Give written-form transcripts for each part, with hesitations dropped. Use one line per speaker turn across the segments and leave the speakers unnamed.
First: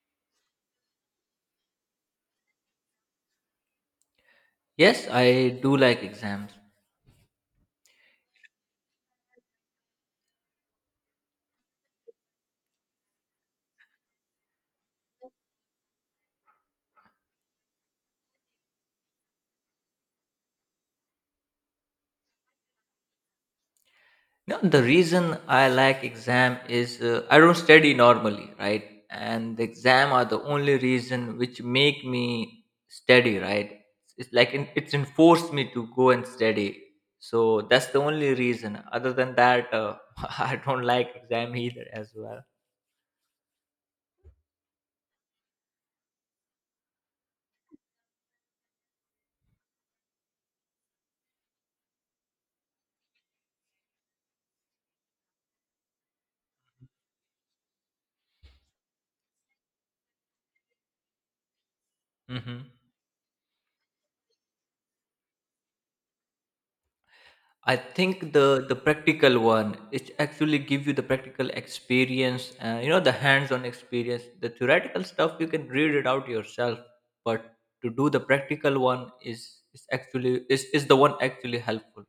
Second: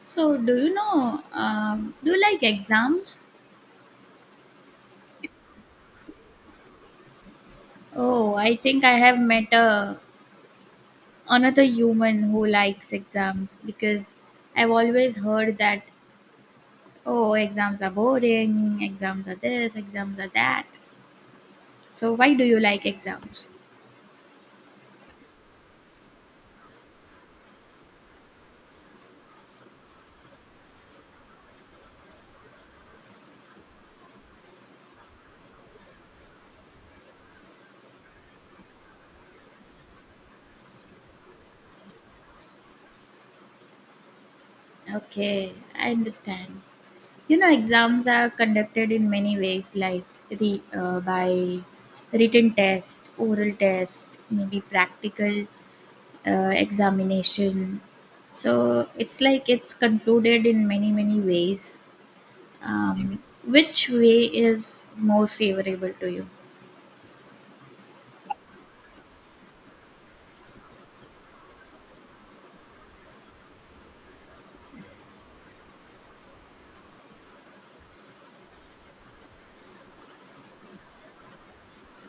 So, do you know, do you like exams?
Yes, I do like exams.
Oh, I think I have met another human who likes exams because I've always heard that oh, exams are boring, exams are this, exams are that. So, why do you like exams?
No, the reason I like exam is I don't study normally, right? And the exam are the only reason which make me study, right? It's like it's enforced me to go and study. So that's the only reason. Other than that, I don't like exam either as well.
Okay, I understand. You know, exams are conducted in many ways, like by written test, oral test, maybe practical examination, so it's like it's concluded in many ways.
Hmm.
Which way is more favorable to you?
I think the practical one it actually give you the practical experience, the hands-on experience. The theoretical stuff you can read it out yourself, but to do the practical one is actually is the one actually helpful.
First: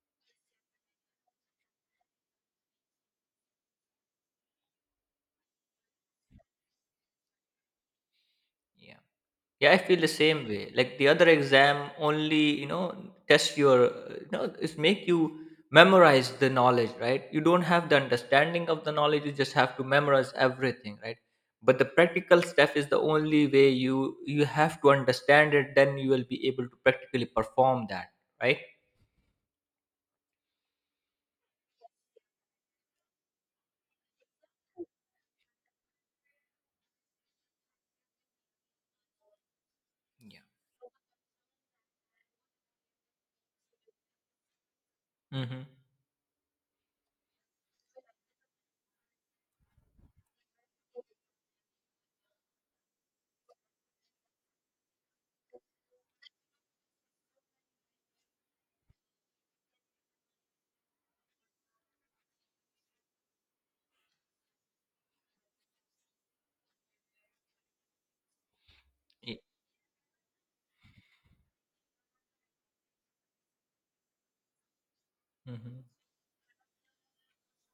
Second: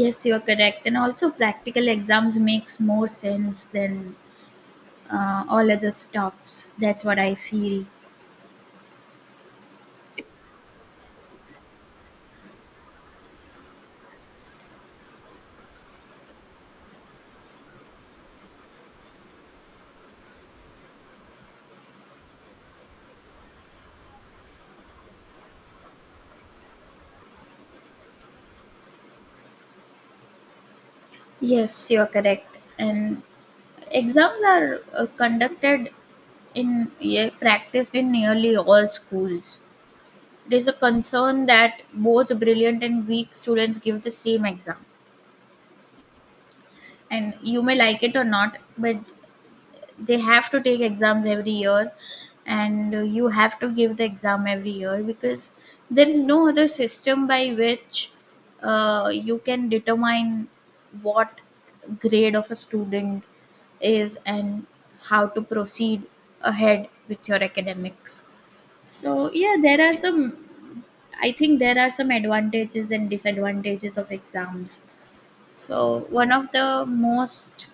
Yes, you are correct, and also practical exams makes more sense than all other stuffs. That's what I feel.
Yeah. Yeah, I feel the same way. Like the other exam only, you know, test your, is make you memorize the knowledge, right? You don't have the understanding of the knowledge. You just have to memorize everything, right? But the practical stuff is the only way you have to understand it. Then you will be able to practically perform that, right?
Yes, you are correct, and exams are conducted in, yeah, practiced in nearly all schools.
Yeah.
It is a concern that both brilliant and weak students give the same exam, and you may like it or not, but they have to take exams every year, and you have to give the exam every year, because there is no other system by which you can determine what grade of a student is and how to proceed ahead with your academics. So yeah, there are some advantages and disadvantages of exams. So
Mm-hmm.
one of the most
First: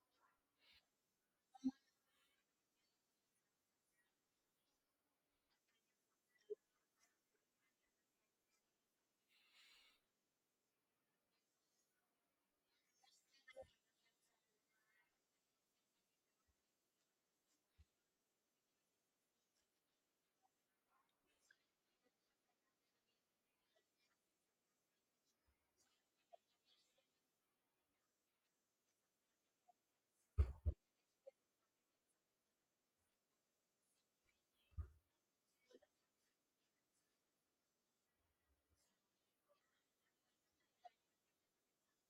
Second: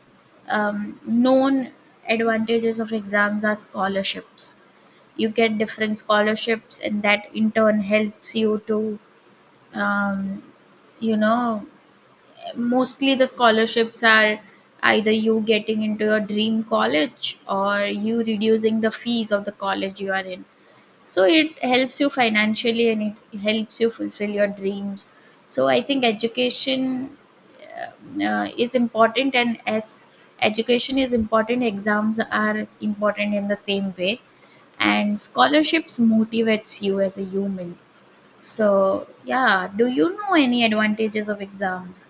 known advantages of exams are scholarships. You get different scholarships, and that in turn helps you to, um, you know, mostly the scholarships are either you getting into your dream college or you reducing the fees of the college you are in. So it helps you financially and it helps you fulfill your dreams. So I think education is important, and as education is important, exams are important in the same way, and scholarships motivates you as a human. So yeah, do you know any advantages of exams?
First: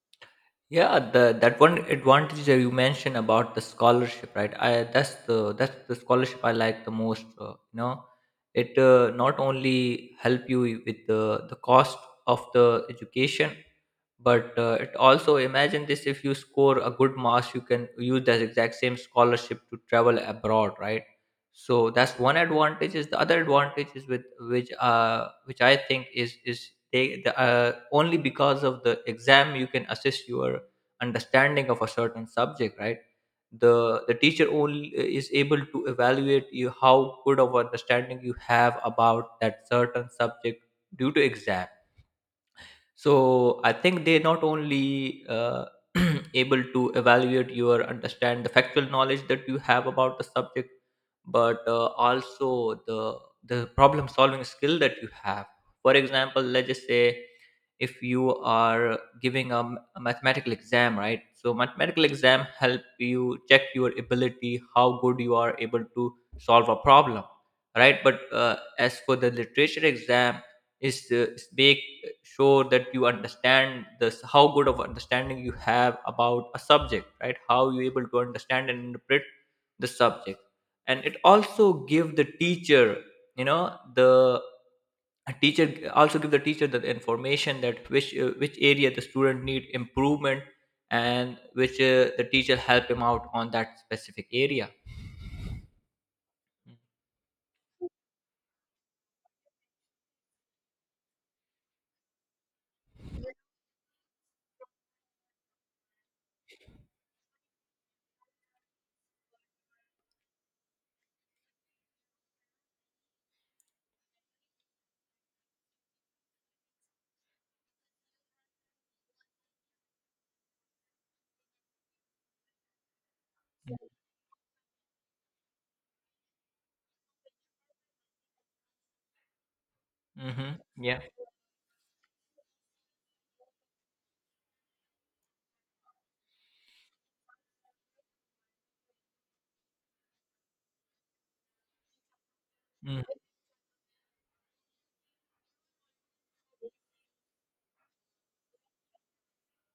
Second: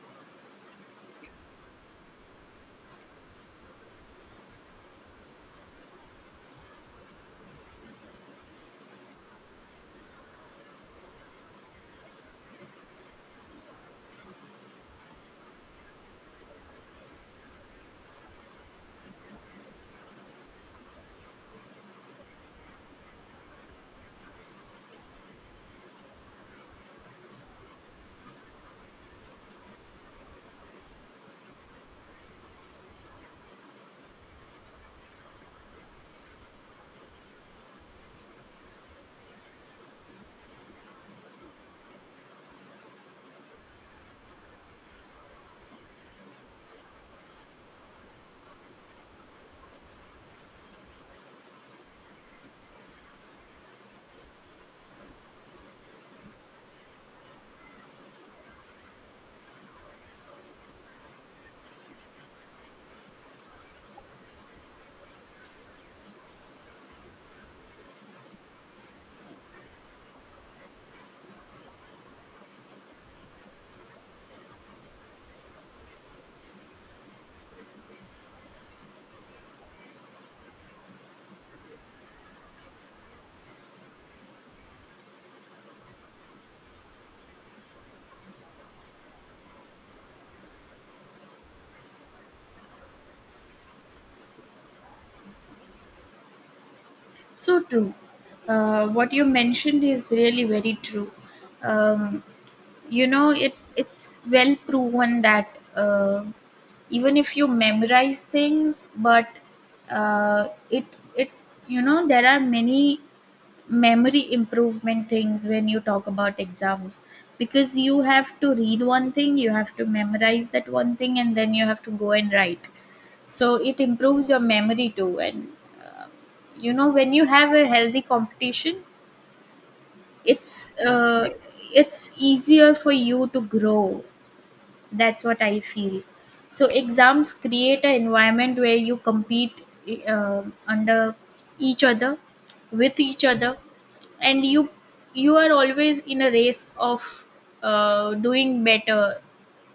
Yeah, the that one advantage that you mentioned about the scholarship, right? I that's the scholarship I like the most. It not only help you with the cost of the education, but it also imagine this, if you score a good marks you can use that exact same scholarship to travel abroad, right? So that's one advantage. Is the other advantage is with which I think is the, only because of the exam you can assess your understanding of a certain subject, right? The teacher only is able to evaluate you how good of understanding you have about that certain subject due to exam. So I think they not only able to evaluate your understand the factual knowledge that you have about the subject, but also the problem solving skill that you have. For example, let's just say if you are giving a mathematical exam, right? So mathematical exam help you check your ability how good you are able to solve a problem, right? But as for the literature exam is to make sure that you understand this, how good of understanding you have about a subject, right? How you able to understand and interpret the subject. And it also give the teacher, you know, the also give the teacher the information that which area the student need improvement, and which the teacher help him out on that specific area.
So true. What you mentioned is really very true. um, you know, it's well proven that even if you memorize things, but it it you know, there are many memory improvement things when you talk about exams, because you have to read one thing, you have to memorize that one thing, and then you have to go and write. So it improves your memory too. And uh, you know, when you have a healthy competition,
Mm-hmm.
it's
Yeah.
uh, it's easier for you to grow. That's what I feel. So exams create an environment where you compete under each other with
Mm-hmm.
each other, and you are always in a race of doing better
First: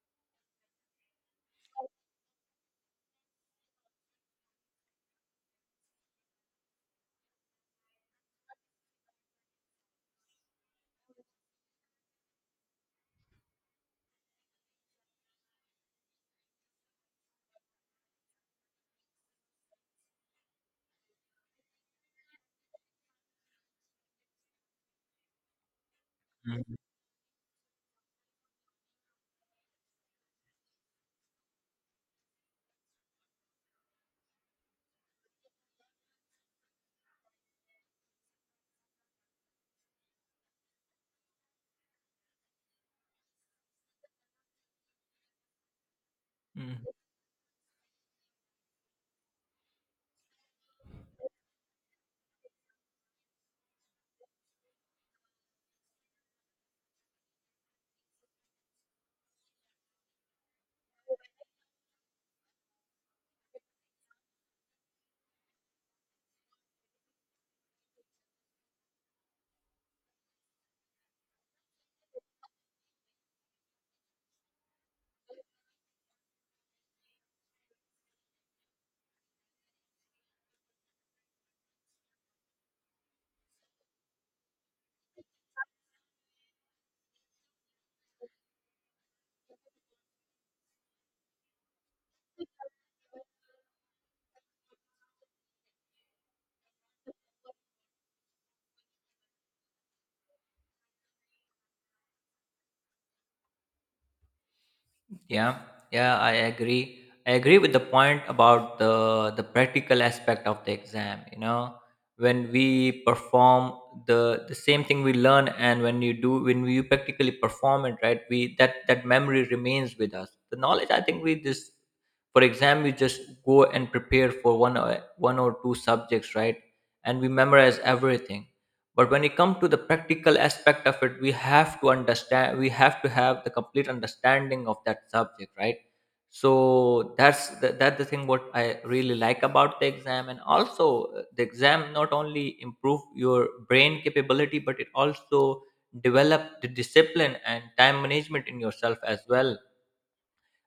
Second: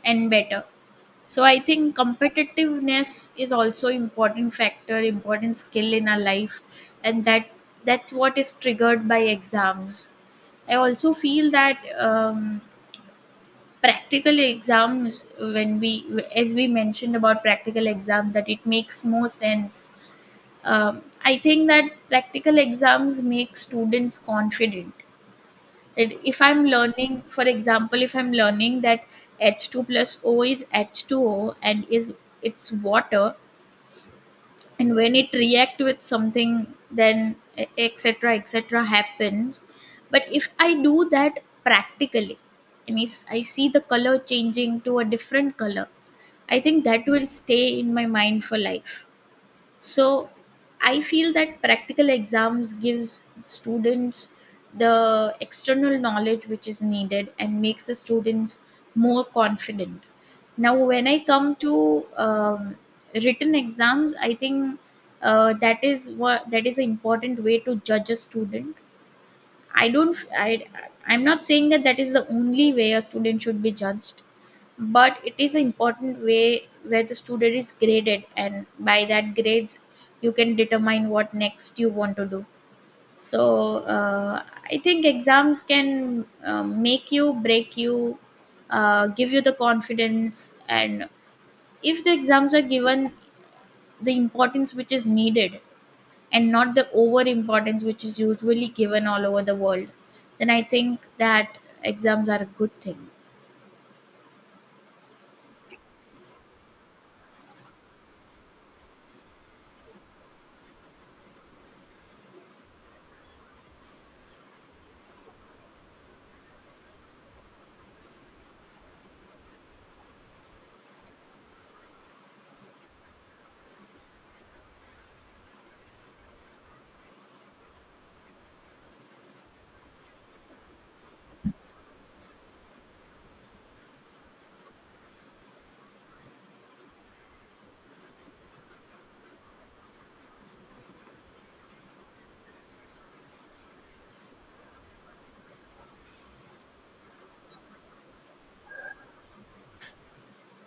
and better. So I think competitiveness is also important factor, important skill in our life, and that's what is triggered by exams. I also feel that practical exams, when we mentioned about practical exam that it makes more sense. I think that practical exams make students confident that if I'm learning, for example, if I'm learning that h2 plus o is h2o and is it's water, and when it react with something, then etc etc happens. But if I do that practically, I see the color changing to a different color. I think
Hmm.
that will stay in my mind for life. So I feel that practical exams gives students the external knowledge which is needed and makes the students more confident. Now, when I come to written exams, I think that is an important way to judge a student. I don't. I I'm not saying that that is the only way a student should be judged, but it is an important way where the student is graded, and by that grades you can determine what next you want to do. So I think exams can make you, break you, give you the confidence. And if the exams are given the importance which is needed, and not the over importance which is usually given all over the world, then I think that exams are a good thing.
Yeah. Yeah, I agree. I agree with the point about the practical aspect of the exam, you know, when we perform the same thing we learn, and when you do when we practically perform it, right? We that memory remains with us, the knowledge I think we this for exam we just go and prepare for one or two subjects, right? And we memorize everything. But when it comes to the practical aspect of it, we have to understand, we have to have the complete understanding of that subject, right? So that's the thing what I really like about the exam. And also the exam not only improve your brain capability, but it also develop the discipline and time management in yourself as well,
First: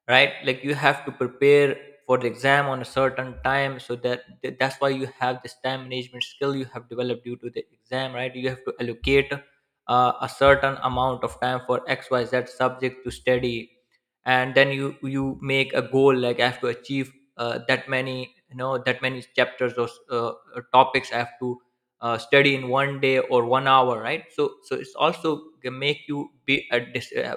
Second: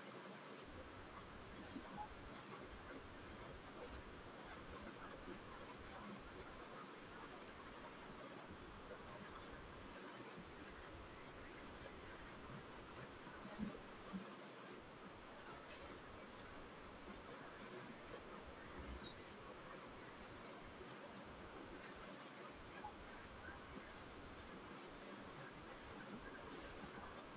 right? Like you have to prepare for the exam on a certain time so that's why you have this time management skill you have developed due to the exam, right? You have to allocate a certain amount of time for XYZ subject to study. And then you make a goal like I have to achieve that many, you know, that many chapters or uh, topics I have to study in one day or one hour, right? So it's also make you be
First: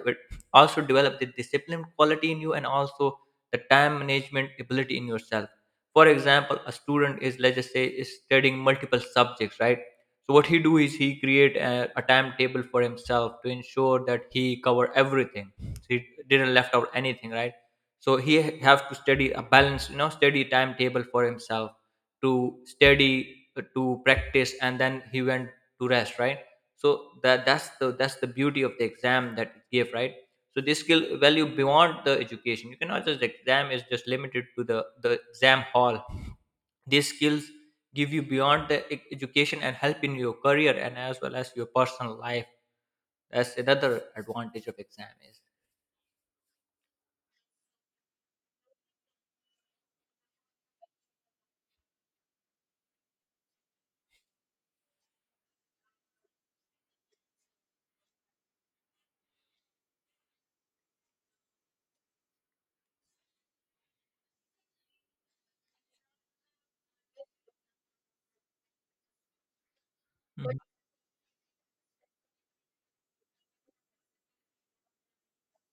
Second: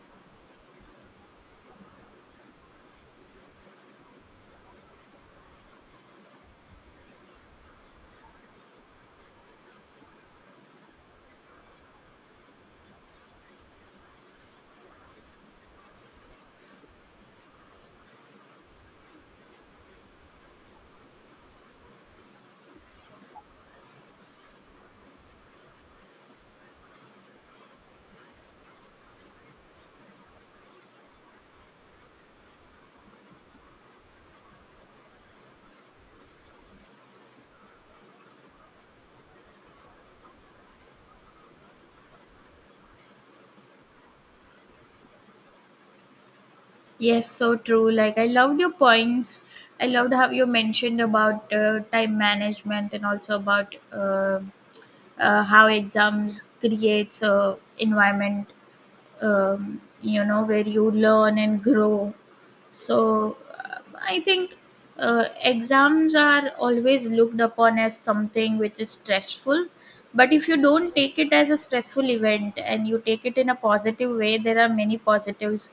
also develop the discipline quality in you, and also the time management ability in yourself. For example, a student is, let's just say, is studying multiple subjects, right? So what he do is he create a timetable for himself to ensure that he cover everything so he didn't left out anything, right? So he have to study a balanced, you know, study timetable for himself to study, to practice, and then he went to rest, right? So that's the beauty of the exam that it gave, right? So they skill value beyond the education. You cannot just the exam is just limited to the exam hall. These skills give you beyond the education and help in your career and as well as your personal life. That's another advantage of exam is.
Yes, so true. Like, I loved your points. I loved how you mentioned about time management and also about how exams creates a environment, you know, where you learn and grow. So I think exams are always looked upon as something which is stressful, but if you
Mhm.
don't take it as a stressful event and you take it in a positive way, there are many positives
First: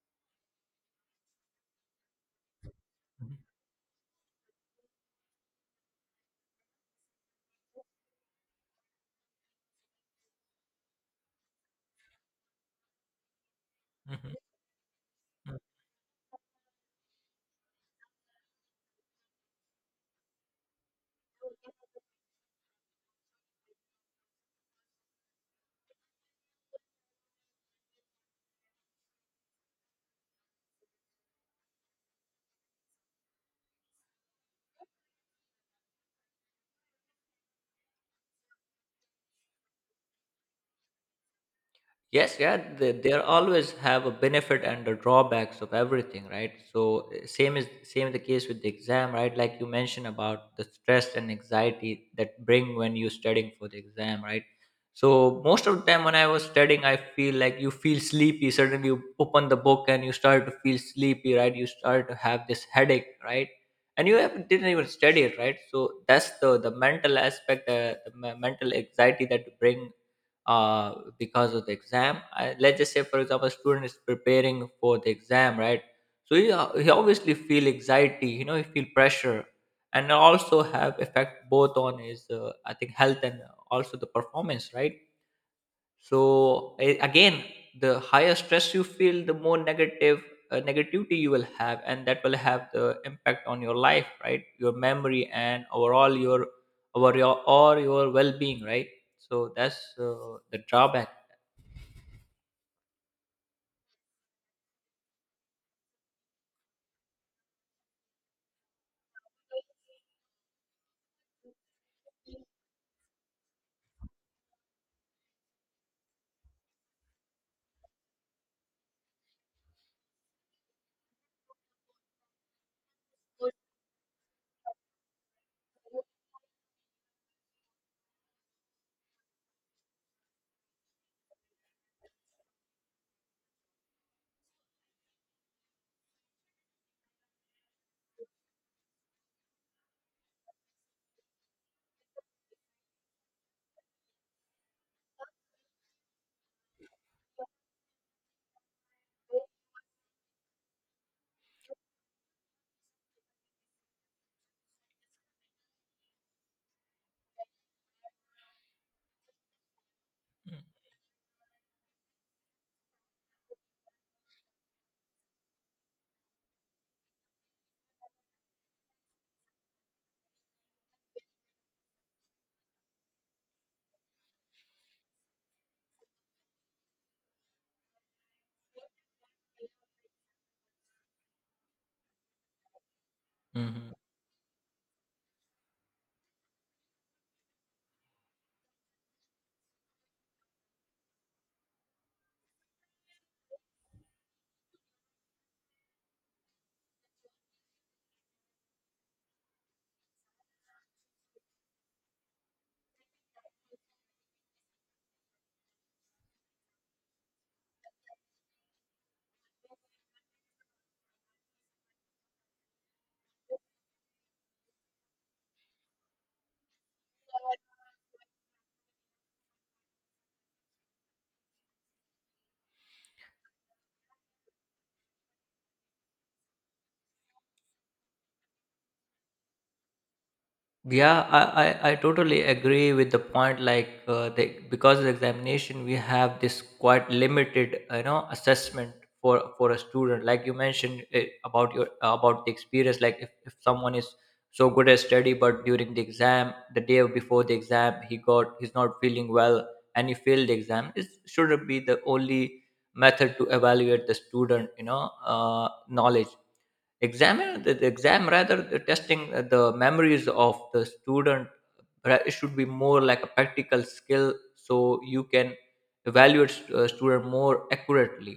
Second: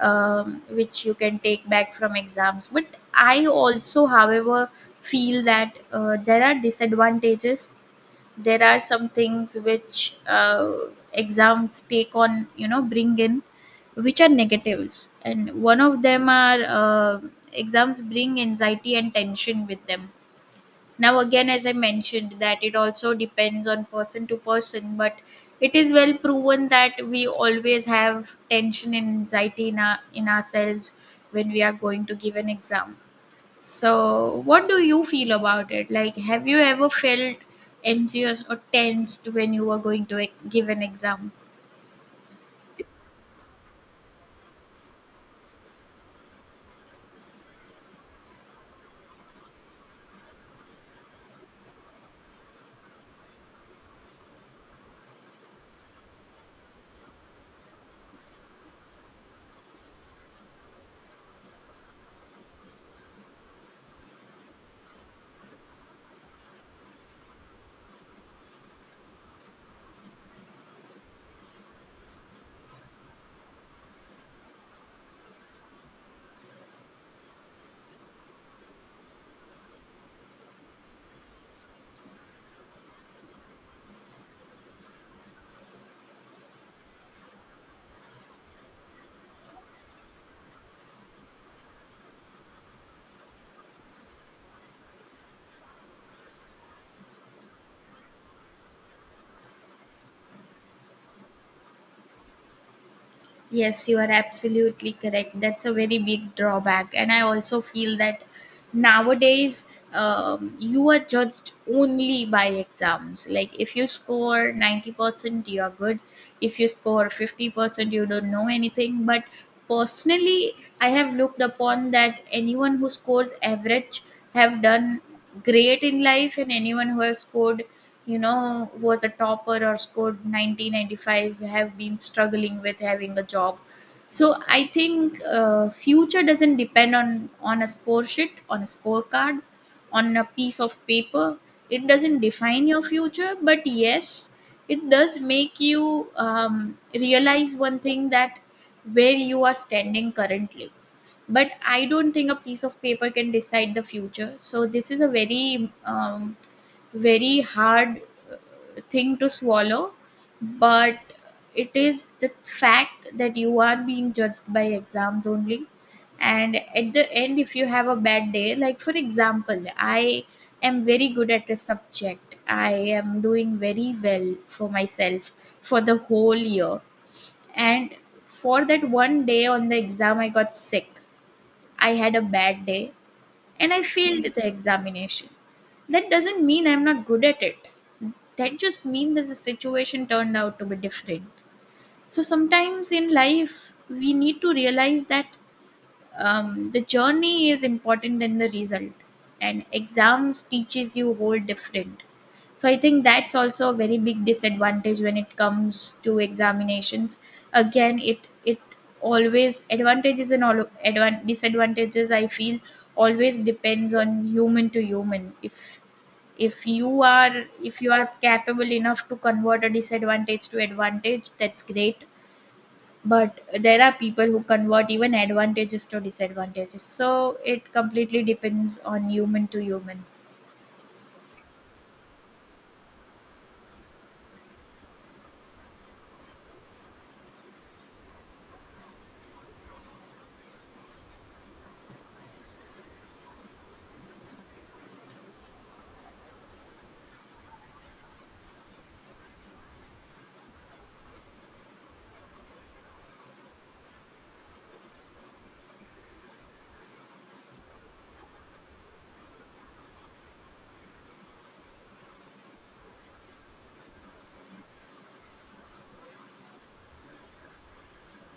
which you can take back from exams. But I also however feel that there are disadvantages. There are some things which exams take on, you know, bring in, which are
Mhm.
negatives. And
Mhm.
one of them are, exams bring anxiety and tension with them. Now again, as I mentioned, that it also depends on person to person, but it is well proven that we always have tension and anxiety in ourselves when we are going to give an exam. So, what do you feel about it? Like, have you ever felt anxious or tensed when you were going to give an exam?
Yes, yeah, they always have a benefit and the drawbacks of everything, right? So same is same the case with the exam, right? Like you mentioned about the stress and anxiety that bring when you're studying for the exam, right? So most of the time when I was studying, I feel like you feel sleepy. Suddenly you open the book and you start to feel sleepy, right? You start to have this headache, right? And you have, didn't even study it, right? So that's the mental aspect, mental anxiety that bring because of the exam. I, let's just say, for example, a student is preparing for the exam, right? So he obviously feel anxiety, you know, he feel pressure, and also have effect both on his, I think, health and also the performance, right? So again, the higher stress you feel, the more negative negativity you will have, and that will have the impact on your life, right? Your memory and overall your over your or your well-being, right? So that's the drawback.
Yes, you are absolutely correct. That's a very big drawback. And I also feel that nowadays you are judged only by exams. Like if you score 90%, you are good. If you score 50%, you don't know anything. But personally, I have looked upon that anyone who scores average have done great in life, and anyone who has scored, you know, was a topper or scored 1995, have been struggling with having a job. So I think future doesn't depend on a score sheet, on a scorecard, on a piece of paper. It doesn't define your future, but yes, it does make you realize one thing, that where you are standing currently. But I don't think a piece of paper can decide the future. So this is a very very hard thing to swallow, but it is the fact that you are being judged by exams only. And at the end, if you have a bad day, like for example, I am very good at a subject, I am doing very well for myself for the whole year. And for that one day on the exam, I got sick. I had a bad day, and I
Mhm.
failed the examination. That doesn't mean I'm not good at it. That just means that the situation turned out to be different. So sometimes in life, we need to realize that the journey is important than the result, and exams teaches you whole different. So I think that's also a very big disadvantage when it comes to examinations. Again, it always advantages and all disadvantages, I feel, always depends on human to human. If if you are capable enough to convert a disadvantage to advantage, that's great. But there are people who convert even advantages to disadvantages. So it completely depends on human to human.
Yeah, I totally agree with the point. Like, they, because of the examination, we have this quite limited, you know, assessment for a student. Like you mentioned about your about the experience. Like, if someone is so good at study, but during the exam, the day before the exam, he's not feeling well and he failed the exam. It shouldn't be the only method to evaluate the student, you know, knowledge examine the exam, rather the testing the memories of the student. It should be more like a practical skill so you can evaluate student more accurately.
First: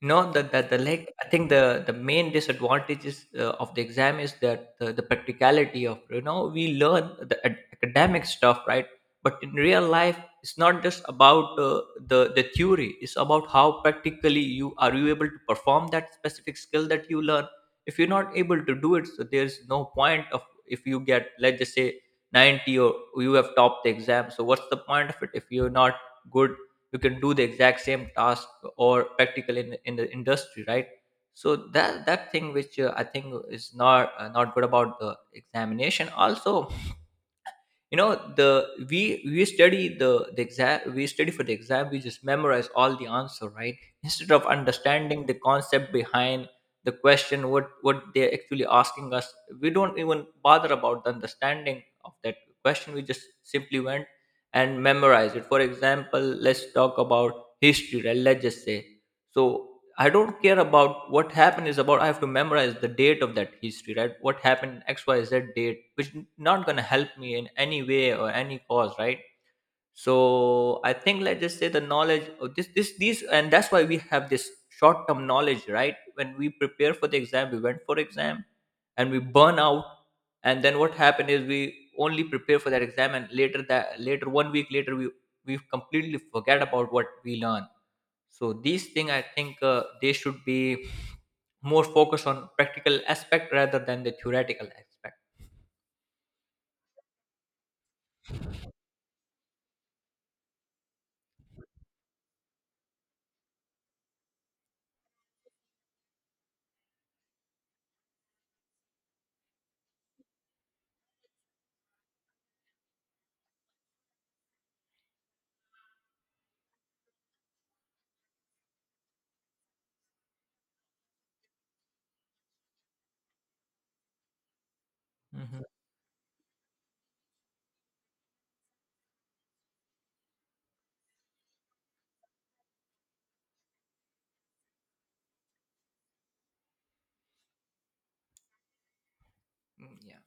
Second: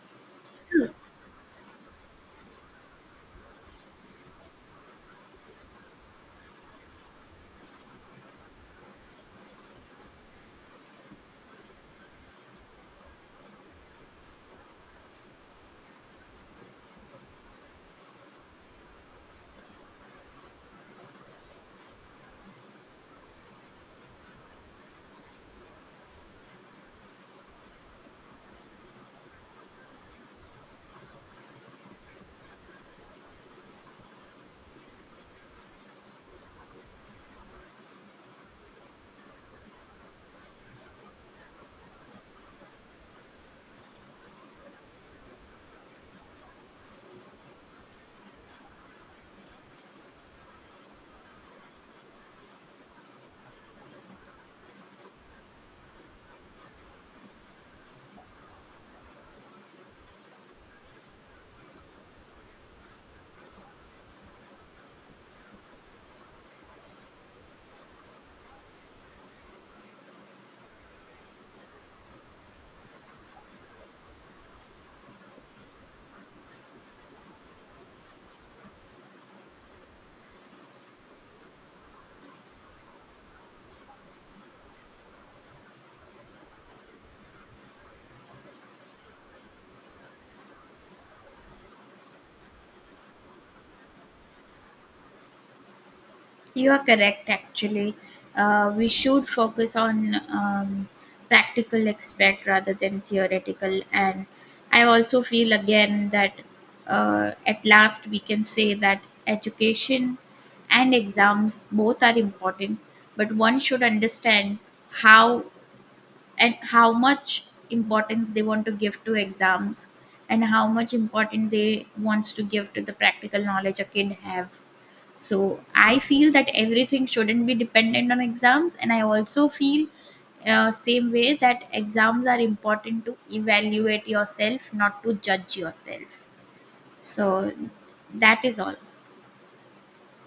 No, the like I think the main disadvantages of the exam is that the practicality of, you know, we learn the academic stuff, right, but in real life it's not just about the theory. It's about how practically you are you able to perform that specific skill that you learn. If you're not able to do it, so there's no point of if you get, let's just say, 90 or you have topped the exam. So what's the point of it if you're not good you can do the exact same task or practical in the industry, right? So that thing which I think is not good about the examination. Also, you know, the we study the exam, we study for the exam, we just memorize all the answer, right, instead of understanding the concept behind the question, what they're actually asking us. We don't even bother about the understanding of that question. We just simply went and memorize it. For example, let's talk about history, right? Let's just say so I don't care about what happened is about. I have to memorize the date of that history, right? What happened XYZ date, which not gonna help me in any way or any cause, right? So I think, let's just say, the knowledge of these, and that's why we have this short-term knowledge, right? When we prepare for the exam, we went for exam, and we burn out, and then what happened is we only prepare for that exam, and later that later one week later we completely forget about what we learn. So these things I think they should be more focused on practical aspect rather than the theoretical aspect.
You are correct, actually. We should focus on practical aspect rather than theoretical. And I also feel again that at last we can say that education and exams both are important, but one should understand how and how much importance they want to give to exams, and how much important they wants to give to the practical knowledge a kid have. So
Mhm.
I feel that everything shouldn't be dependent on exams, and I also feel same way, that exams are important to evaluate yourself, not to judge yourself. So that is all.
Mm, yeah.